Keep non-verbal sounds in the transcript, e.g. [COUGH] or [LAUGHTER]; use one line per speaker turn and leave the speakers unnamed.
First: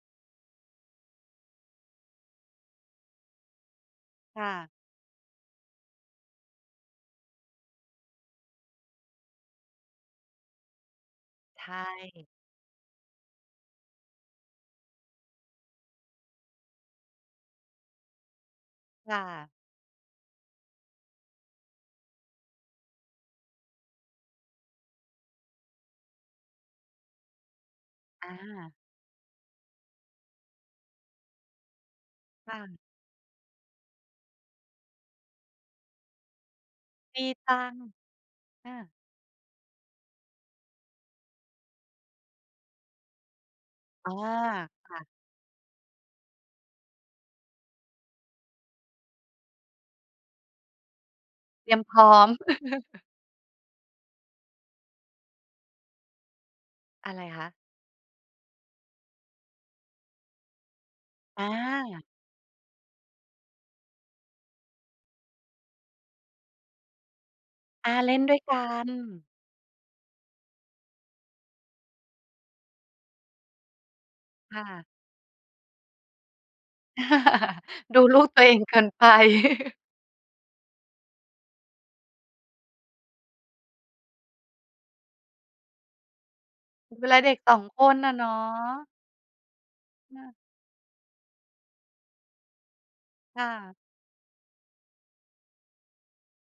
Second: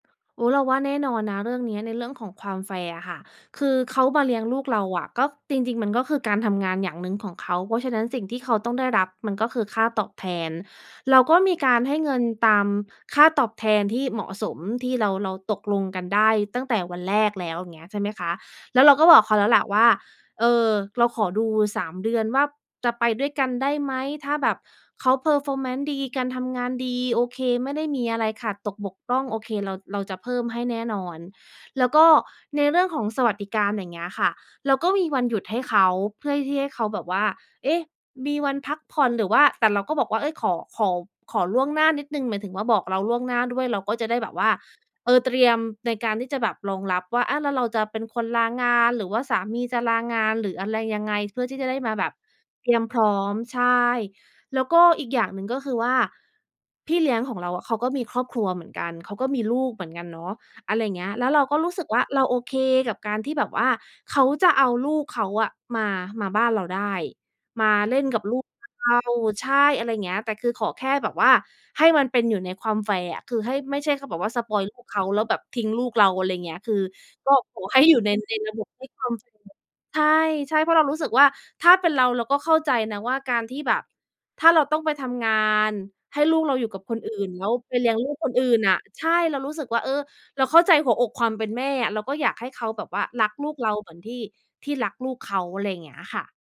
อุ๊ย! เราว่าแน่นอนนะเรื่องนี้ ในเรื่องของความแฟร์อะค่ะ คือเขามาเลี
ค
้ยง
่
ลู
ะ
กเราอะ ก็ จริง ๆ มันก็คือ การทำงานอย่างหนึ่งของเขา เพราะฉะนั้น สิ่งที่เขาต้องได้รับมันก็คือ ค่าตอบแทน เราก็มี
ใช
การให้เงิ
่
นตาม ค่าตอบแทนที่เหมาะสม ที่เรา เราตกลงกันได้ตั้งแต่วันแรกแล้ว เงี้ยใช่ไหมคะ? แล้วเราก็
ค
บ
่
อกเขา
ะ
แล้วแหละว่า เอ่อ เราขอดู 3 เดือนว่า จะไปด้วยกันได้ไหม? ถ้าแบบเขา Performance ดี การทำงานดี โอเค ไม่ได้มีอะไร
อ
ขาดต
า
กบกพร่อง โอเค เรา เราจะเพิ่มให้แน่นอน แล้วก็
ค่
ใน
ะ
เรื่องของสวัสดิการอย่างเงี้ยค่ะ เราก็มีวันหยุดให้เขา เพื่อที่ให้เขาแบบว
ม
่า
ีตั
เอ
ง
๊
ค
ะ!
์
มีวัน
อ
พั
ะ
กผ่อน หรือว่า แต่เราก็บอกว่า เอ๊ย! ขอ ขอ ขอล่วงหน้านิดหนึ่ง หมายถึงว่า บอกเราล่วงหน้าด้วย เราก็จะ
อา
ได้แบบว่า
ค่ะ
เอ่อ เตรียมในการที่จะแบบรองรับว่า อะแล้วเราจะเป็นคนลางาน หรือว่าสามีจะลางาน หรืออะไรยังไง เพื่อที่จ
เ
ะ
ตร
ได
ี
้
ยม
ม
พ
า
ร
แ
้
บ
อ
บ
ม
เตรียมพร
[LAUGHS]
้อม ใช่ แล้วก็อีกอย่างหนึ่งก็คือว่า พี่เ
อ
ล
ะ
ี้ย
ไร
งของ
ค
เ
ะ?
ราอะ เขาก็มีครอบครัวเหมือนกัน เขาก็มีลูกเหมือนกันเนาะ อะไรเงี้ย แล้วเร
อ
าก็รู้สึกว่
า
า เราโอเคกับการที่แบบว่า เขาจะเอาลูกเขาอะ มา มาบ้านเราได้ มา
อ
เ
า
ล่น
เล่
กั
น
บ
ด้
ล
ว
ู
ย
ก
กั
เรา
น
ใช่ อะไรเงี้ย แต่คือขอแค่แบบว่า ให้มันเป็นอยู่ในความแฟร์อะ คือให้ ไม่ใช่เขาบอกว่า สป
ค
อยล์ล
่
ู
ะ
กเขาแล้ว แบบทิ้งลูกเรา อะไรเงี้ย คือ ก็ขอให้อย
[LAUGHS] ด
ู่
ู
ใน
ลูก
ใน
ตัว
ร
เอ
ะ
ง
บบ
เกิ
ให้
น
[UNINTELLIGIBLE]
ไป [CHUCKLES]
ใช่ ใช่ เพราะเรารู้สึกว่า ถ้าเป็นเรา เราก็เข้าใจนะว่า การที่แบบ ถ้าเราต้องไปทำงาน ให้ลูกเราอยู่กับคน
เว
อ
ลา
ื่
เ
น
ด็ก
แล้
ส
ว
อง
ไป
ค
เลี้ย
น
งล
อ
ู
ะ
ก
เน
ค
า
นอื่นน่ะ
ะ
ใช่ เรารู้สึกว่า เออ
น่า
เราเข้าใจหัวอกความเป็นแม่อะ เราก็อยากให้เขาแบบว่า รัก
ค่
ลูกเร
ะ
าเหมือนที่ ที่รักลูกเขา อะไรอย่างเงี้ยค่ะ